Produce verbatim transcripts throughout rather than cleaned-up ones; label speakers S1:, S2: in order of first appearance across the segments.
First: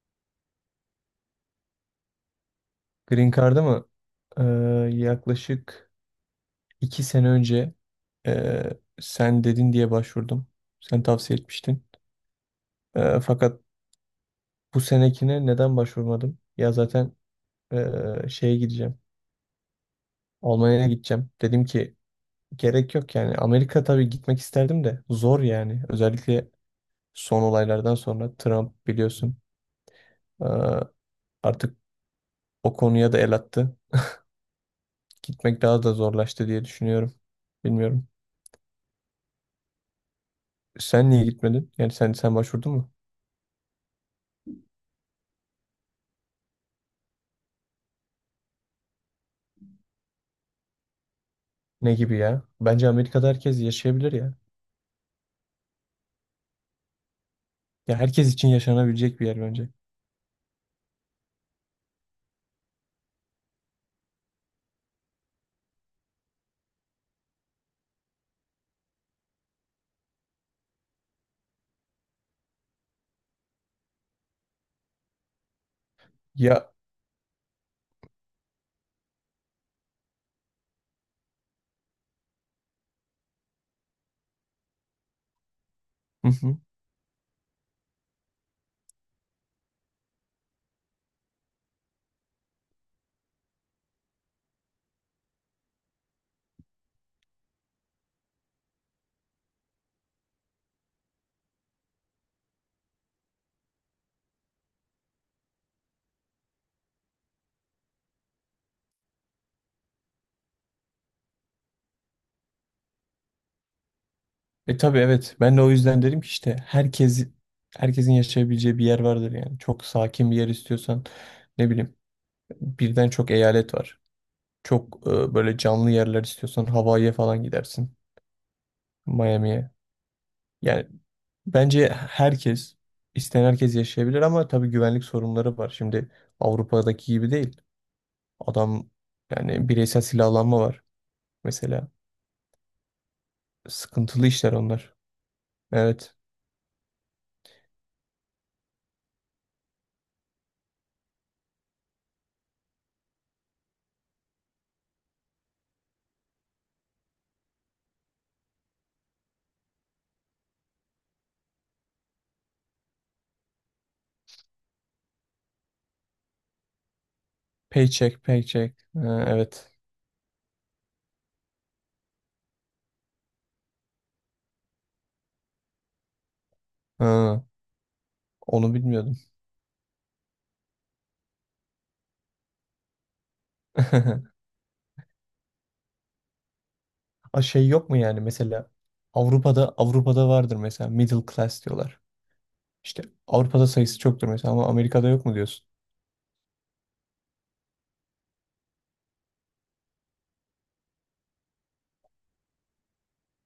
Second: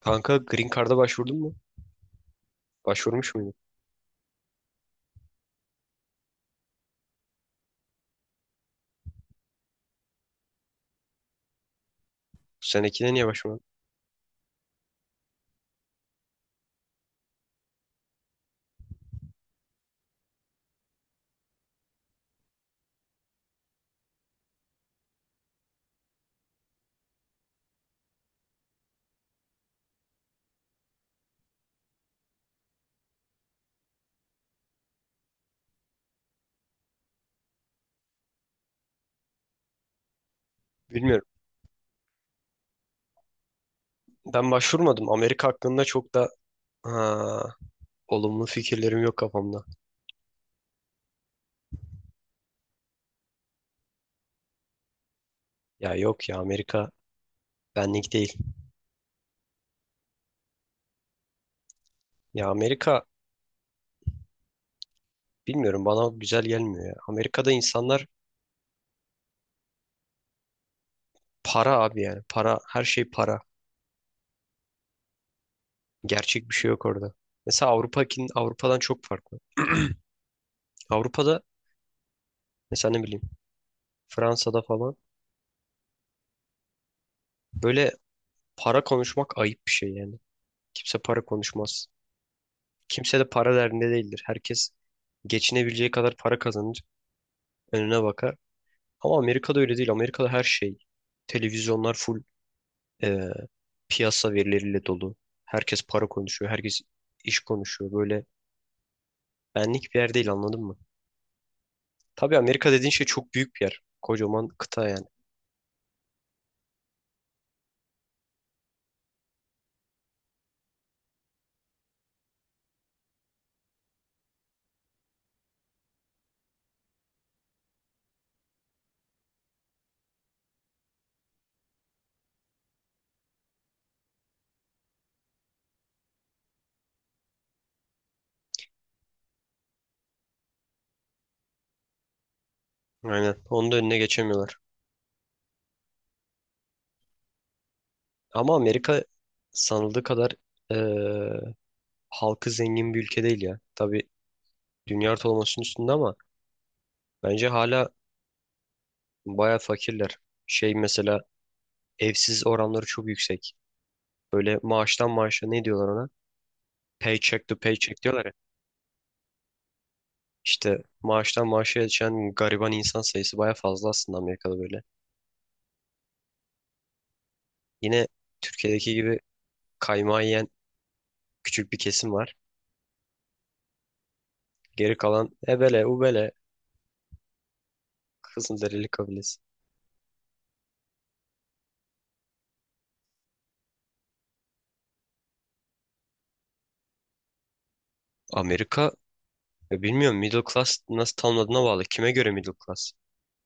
S1: Kanka Green Card'a başvurdun mu?
S2: Green
S1: Başvurmuş muydun?
S2: Card'a mı? Ee, Yaklaşık iki sene önce ee, sen dedin diye başvurdum. Sen tavsiye etmiştin.
S1: Bu senekine
S2: Ee,
S1: niye
S2: fakat
S1: başvurmadın?
S2: bu senekine neden başvurmadım? Ya zaten ee, şeye gideceğim. Almanya'ya gideceğim. Dedim ki gerek yok yani. Amerika tabii gitmek isterdim de zor yani. Özellikle son olaylardan sonra Trump biliyorsun, ee, artık o konuya da el attı. Gitmek daha da zorlaştı diye düşünüyorum. Bilmiyorum. Sen
S1: Bilmiyorum.
S2: niye gitmedin? Yani sen sen başvurdun mu?
S1: Ben başvurmadım. Amerika hakkında çok da ha, olumlu fikirlerim yok kafamda.
S2: Ne gibi ya? Bence Amerika'da herkes yaşayabilir ya.
S1: Ya yok ya Amerika
S2: Ya
S1: benlik
S2: herkes
S1: değil.
S2: için yaşanabilecek bir yer bence.
S1: Ya Amerika bilmiyorum bana güzel gelmiyor ya. Amerika'da insanlar para abi yani. Para her şey para. Gerçek bir şey
S2: Ya
S1: yok orada. Mesela Avrupa'kin Avrupa'dan çok farklı. Avrupa'da mesela ne bileyim Fransa'da falan
S2: hı hı.
S1: böyle para konuşmak ayıp bir şey yani. Kimse para konuşmaz. Kimse de para derdinde değildir. Herkes geçinebileceği kadar para kazanır, önüne bakar. Ama Amerika'da öyle değil. Amerika'da her şey, televizyonlar full e, piyasa verileriyle dolu. Herkes para konuşuyor, herkes iş konuşuyor. Böyle benlik bir yer değil anladın mı? Tabii Amerika dediğin şey çok büyük bir yer. Kocaman
S2: E
S1: kıta
S2: tabii,
S1: yani.
S2: evet. Ben de o yüzden dedim ki işte herkes, herkesin yaşayabileceği bir yer vardır yani. Çok sakin bir yer istiyorsan ne bileyim, birden çok eyalet var. Çok e, böyle canlı yerler istiyorsan Hawaii'ye falan gidersin. Miami'ye. Yani bence herkes, isteyen herkes yaşayabilir, ama tabii güvenlik sorunları var. Şimdi Avrupa'daki gibi değil. Adam, yani bireysel silahlanma var mesela.
S1: Aynen. Onun da önüne
S2: Sıkıntılı işler
S1: geçemiyorlar.
S2: onlar. Evet.
S1: Ama Amerika sanıldığı kadar e, halkı zengin bir ülke değil ya. Tabii dünya ortalamasının üstünde ama bence hala baya fakirler. Şey mesela evsiz oranları çok yüksek. Böyle maaştan maaşa ne diyorlar ona? Paycheck to paycheck
S2: Paycheck,
S1: diyorlar ya.
S2: paycheck. Ha, evet.
S1: İşte maaştan maaşa geçen gariban insan sayısı baya fazla aslında Amerika'da böyle.
S2: Ha,
S1: Yine
S2: onu
S1: Türkiye'deki
S2: bilmiyordum.
S1: gibi kaymağı yiyen küçük bir kesim var. Geri kalan ebele ubele
S2: A şey yok mu yani mesela
S1: Kızılderili kabilesi.
S2: Avrupa'da Avrupa'da vardır mesela middle class diyorlar. İşte Avrupa'da sayısı çoktur mesela ama Amerika'da yok mu diyorsun?
S1: Amerika, ya bilmiyorum, middle class nasıl tanımladığına bağlı. Kime göre middle class?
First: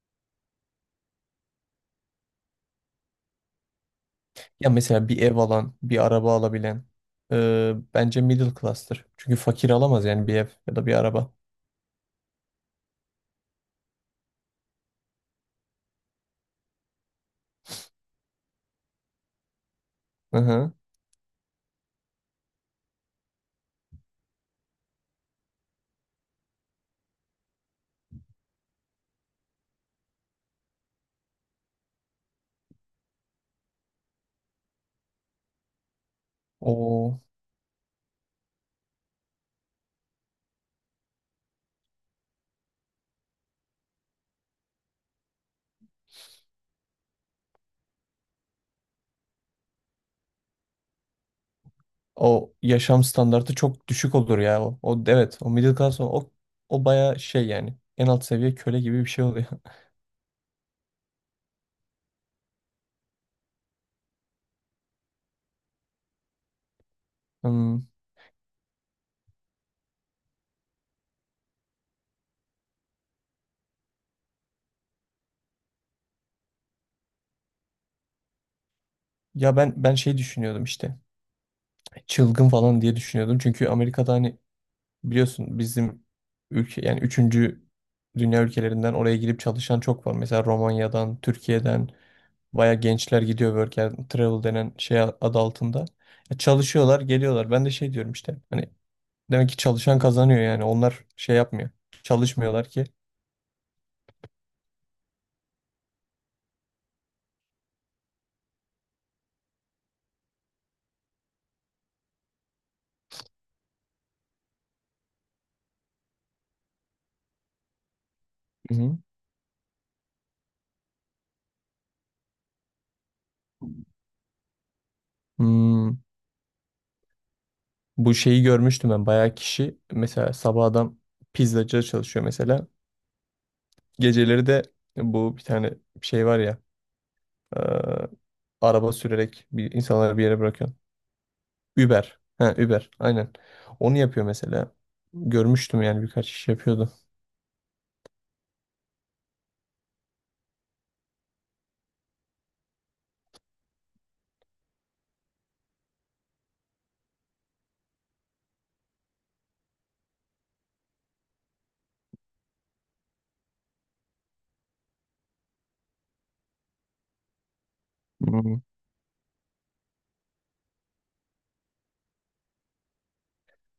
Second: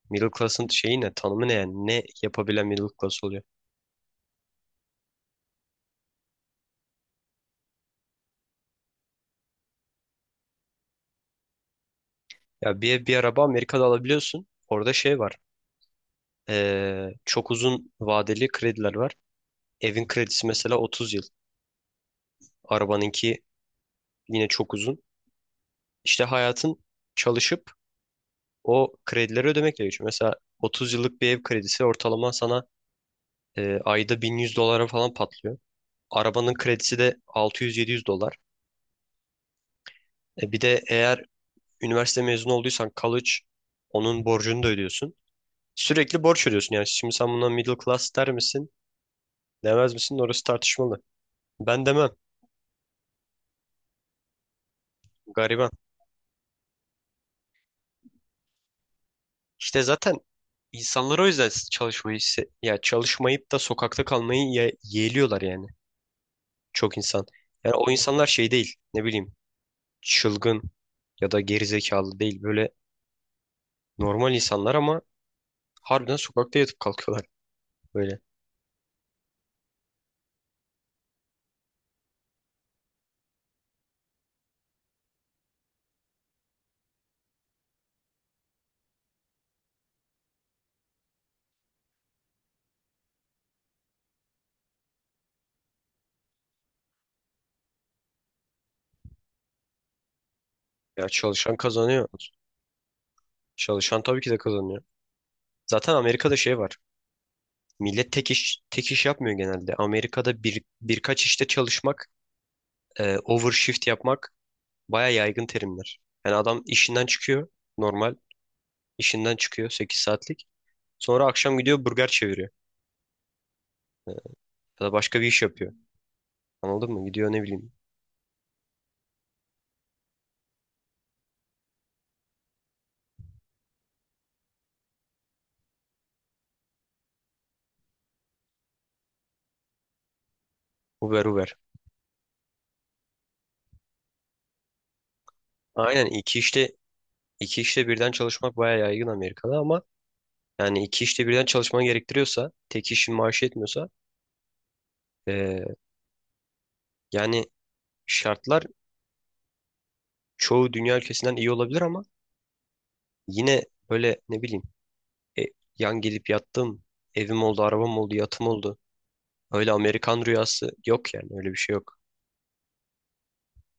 S1: Middle class'ın şeyi ne? Tanımı ne yani? Ne yapabilen middle class oluyor?
S2: Ya mesela bir ev alan, bir araba alabilen e, bence middle class'tır. Çünkü fakir alamaz yani bir ev ya da bir araba.
S1: Ya bir ev bir araba Amerika'da alabiliyorsun. Orada şey var. Ee, çok uzun vadeli krediler var. Evin
S2: Hı
S1: kredisi
S2: hı.
S1: mesela otuz yıl. Arabanınki yine çok uzun. İşte hayatın çalışıp o kredileri ödemekle geçiyor. Mesela otuz yıllık bir ev kredisi ortalama sana e, ayda bin yüz dolara falan patlıyor. Arabanın kredisi de
S2: O
S1: altı yüz yedi yüz dolar. E, bir de eğer üniversite mezunu olduysan college, onun borcunu da ödüyorsun. Sürekli borç ödüyorsun yani. Şimdi sen buna middle class der misin? Demez misin? Orası tartışmalı. Ben demem.
S2: o yaşam standartı çok düşük olur ya. O, o evet o
S1: Gariban.
S2: middle class o o, o baya şey yani en alt seviye köle gibi bir şey oluyor.
S1: İşte zaten insanlar o yüzden çalışmayı se- ya çalışmayıp da sokakta kalmayı ye yeğliyorlar yani, çok insan. Yani
S2: Hmm.
S1: o insanlar şey değil, ne bileyim, çılgın ya da gerizekalı değil, böyle normal insanlar ama harbiden sokakta yatıp kalkıyorlar böyle.
S2: Ya ben ben şey düşünüyordum işte. Çılgın falan diye düşünüyordum. Çünkü Amerika'da hani biliyorsun bizim ülke yani üçüncü dünya ülkelerinden oraya girip çalışan çok var. Mesela Romanya'dan, Türkiye'den baya gençler gidiyor work and travel denen şey adı altında. E, çalışıyorlar, geliyorlar. Ben de şey diyorum işte. Hani demek ki çalışan kazanıyor yani. Onlar
S1: Ya
S2: şey
S1: çalışan
S2: yapmıyor.
S1: kazanıyor.
S2: Çalışmıyorlar ki.
S1: Çalışan tabii ki de kazanıyor. Zaten Amerika'da şey var. Millet tek iş tek iş yapmıyor genelde. Amerika'da bir birkaç işte çalışmak, e, overshift yapmak baya yaygın terimler. Yani adam işinden çıkıyor normal,
S2: Hı hı.
S1: İşinden çıkıyor sekiz saatlik. Sonra akşam gidiyor burger çeviriyor. Ee, Ya da başka bir iş yapıyor.
S2: Hmm,
S1: Anladın mı? Gidiyor ne bileyim,
S2: bu şeyi görmüştüm ben. Bayağı kişi mesela sabah adam pizzacıda çalışıyor mesela. Geceleri de bu bir tane şey var ya. e, Araba sürerek bir insanları bir yere bırakıyor.
S1: Uber Uber.
S2: Uber. Ha, Uber. Aynen. Onu yapıyor mesela. Görmüştüm yani
S1: Aynen,
S2: birkaç
S1: iki
S2: kişi
S1: işte
S2: yapıyordu.
S1: iki işte birden çalışmak bayağı yaygın Amerika'da ama yani iki işte birden çalışman gerektiriyorsa, tek işin maaşı yetmiyorsa, ee, yani şartlar çoğu dünya ülkesinden iyi olabilir ama yine böyle ne bileyim, e, yan gelip yattım, evim oldu, arabam oldu, yatım oldu. Öyle Amerikan rüyası yok yani, öyle bir şey yok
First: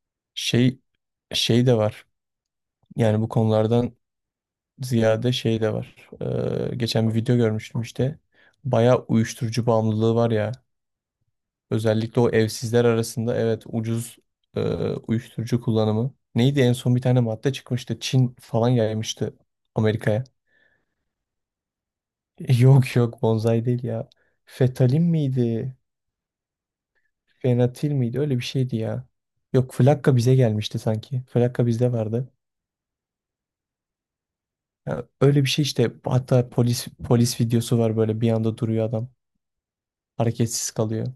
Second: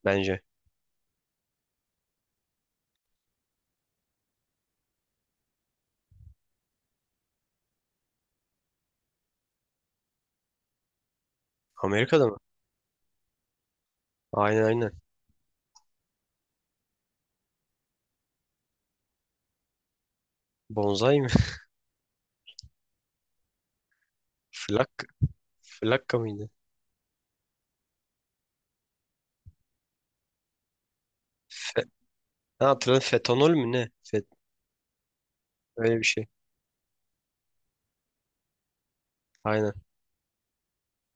S1: bence.
S2: Şey, şey de var. Yani bu konulardan ziyade şey de var. Ee, geçen bir video görmüştüm işte. Bayağı uyuşturucu bağımlılığı var ya. Özellikle
S1: Amerika'da
S2: o
S1: mı?
S2: evsizler arasında, evet, ucuz e,
S1: Aynen, aynen.
S2: uyuşturucu kullanımı. Neydi en son bir tane madde çıkmıştı. Çin falan yaymıştı Amerika'ya.
S1: Bonzai.
S2: Yok yok, bonsai değil ya. Fetalin
S1: Flak,
S2: miydi?
S1: flakka mıydı?
S2: Fenatil miydi? Öyle bir şeydi ya. Yok, Flakka bize gelmişti sanki. Flakka
S1: Fe,
S2: bizde vardı.
S1: ha, hatırladım, fetanol mü ne? Fet,
S2: Ya öyle bir şey işte,
S1: öyle bir şey.
S2: hatta polis polis videosu var, böyle bir anda duruyor adam.
S1: Aynen.
S2: Hareketsiz kalıyor.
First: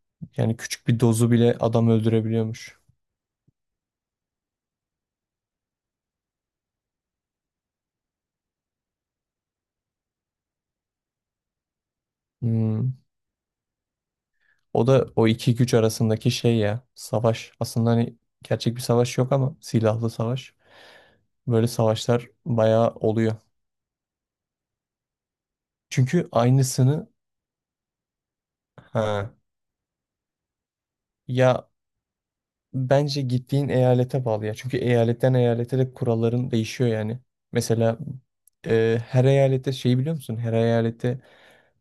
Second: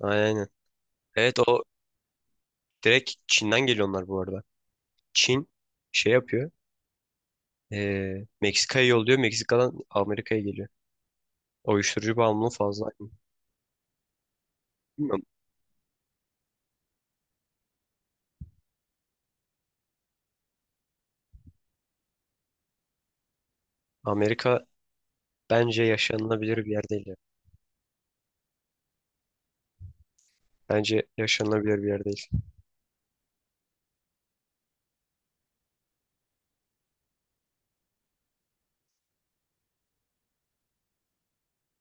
S1: Aynen, aynen.
S2: Yani küçük bir dozu
S1: Evet,
S2: bile
S1: o
S2: adam öldürebiliyormuş.
S1: direkt Çin'den geliyor onlar, bu arada. Çin şey yapıyor, eee, Meksika'ya yolluyor. Meksika'dan Amerika'ya geliyor. O uyuşturucu bağımlılığı fazla.
S2: Hmm. O da
S1: Bilmiyorum.
S2: o iki güç arasındaki şey ya, savaş. Aslında hani gerçek bir savaş yok ama silahlı savaş. Böyle savaşlar bayağı oluyor.
S1: Amerika bence
S2: Çünkü
S1: yaşanılabilir bir yer değil
S2: aynısını,
S1: ya.
S2: ha,
S1: Bence
S2: ya
S1: yaşanılabilir bir yer değil.
S2: bence gittiğin eyalete bağlı ya. Çünkü eyaletten eyalete de kuralların değişiyor yani. Mesela e, her eyalette şey biliyor musun? Her eyalette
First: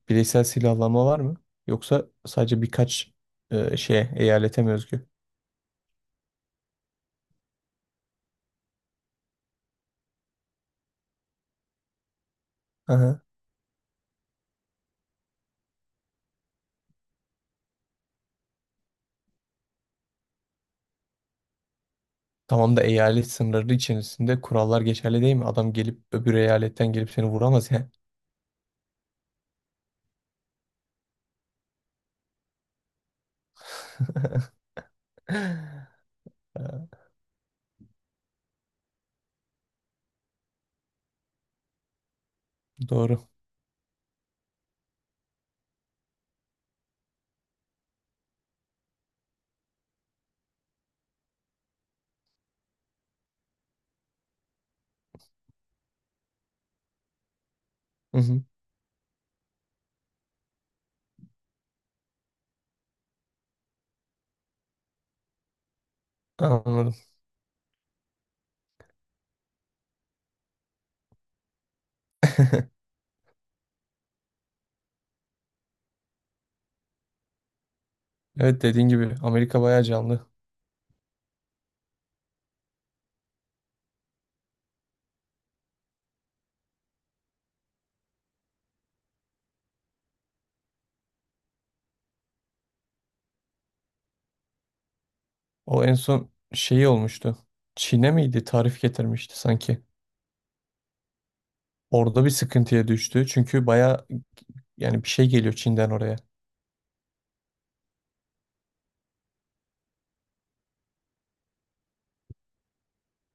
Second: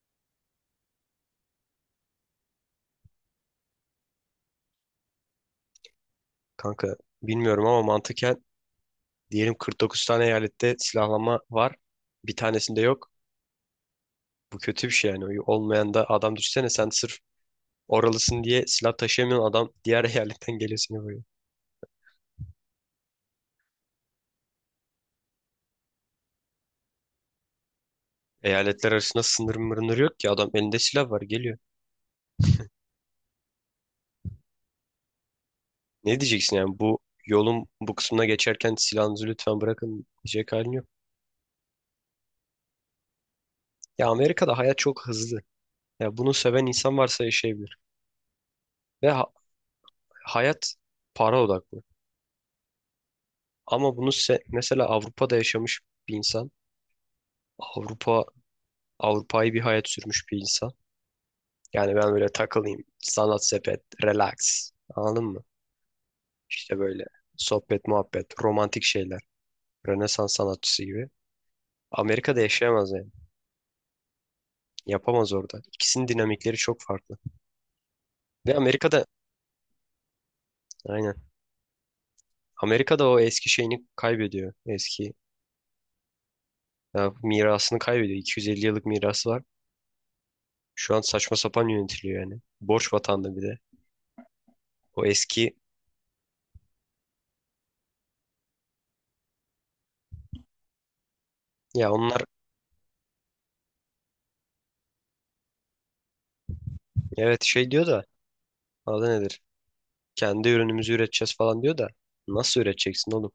S2: bireysel silahlanma var mı? Yoksa sadece birkaç e, şeye, eyalete mi özgü?
S1: Kanka bilmiyorum ama mantıken diyelim kırk dokuz tane eyalette silahlanma var. Bir tanesinde yok.
S2: Aha.
S1: Bu kötü bir şey yani. Olmayan da adam, düşsene sen, sırf oralısın diye silah taşıyamayan adam diğer eyaletten geliyor seni vuruyor.
S2: Tamam da eyalet sınırları içerisinde kurallar geçerli değil mi? Adam gelip öbür eyaletten gelip seni vuramaz ya.
S1: Eyaletler arasında sınır mırınır yok ki, adam elinde silah var geliyor. Ne diyeceksin yani,
S2: Ee,
S1: bu yolun bu kısmına geçerken silahınızı lütfen bırakın diyecek halin yok.
S2: Doğru.
S1: Ya Amerika'da hayat çok hızlı. Ya bunu seven insan varsa yaşayabilir. Ve ha- hayat para odaklı. Ama bunu se- mesela Avrupa'da yaşamış bir insan,
S2: Hı
S1: Avrupa
S2: hı.
S1: Avrupa'yı bir hayat sürmüş bir insan. Yani ben böyle takılayım, sanat sepet, relax. Anladın mı? İşte
S2: Anladım.
S1: böyle sohbet, muhabbet, romantik şeyler. Rönesans sanatçısı gibi. Amerika'da yaşayamaz yani. Yapamaz orada. İkisinin dinamikleri çok farklı. Ve
S2: Evet, dediğin
S1: Amerika'da,
S2: gibi Amerika bayağı canlı.
S1: aynen. Amerika'da o eski şeyini kaybediyor. Eski, ya, mirasını kaybediyor. iki yüz elli yıllık mirası var. Şu an saçma sapan yönetiliyor yani. Borç vatanda bir de. O eski,
S2: O en son şeyi olmuştu. Çin'e miydi? Tarif getirmişti sanki.
S1: ya onlar,
S2: Orada bir sıkıntıya düştü. Çünkü bayağı yani bir şey geliyor Çin'den oraya.
S1: evet, şey diyor da adı nedir? Kendi ürünümüzü üreteceğiz falan diyor da nasıl üreteceksin oğlum?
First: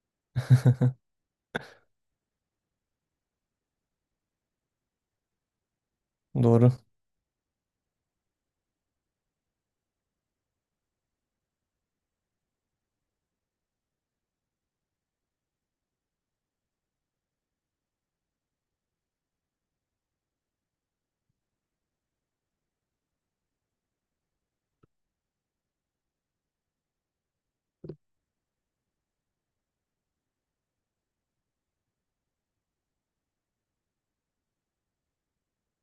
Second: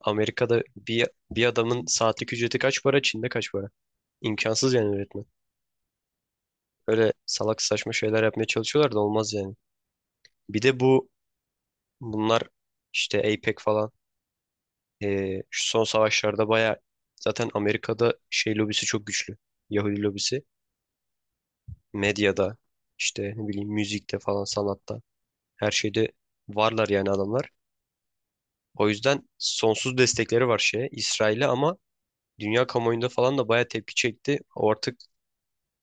S1: Amerika'da bir bir adamın saatlik ücreti kaç para? Çin'de kaç para? İmkansız yani öğretmen.
S2: Doğru.
S1: Öyle salak saçma şeyler yapmaya çalışıyorlar da olmaz yani. Bir de bu bunlar işte APEC falan, eee, şu son savaşlarda baya, zaten Amerika'da şey lobisi çok güçlü. Yahudi lobisi. Medyada işte ne bileyim, müzikte falan, sanatta, her şeyde varlar yani adamlar. O yüzden sonsuz destekleri var şeye, İsrail'e ama dünya kamuoyunda falan da baya tepki çekti. O artık,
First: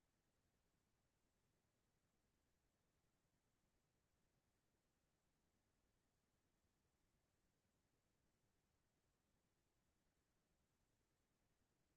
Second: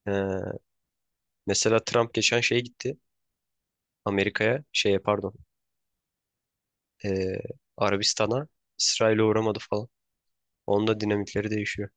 S1: eee, mesela Trump geçen şeye gitti. Amerika'ya, şeye pardon, e, Arabistan'a, İsrail'e uğramadı falan. Onun da dinamikleri değişiyor.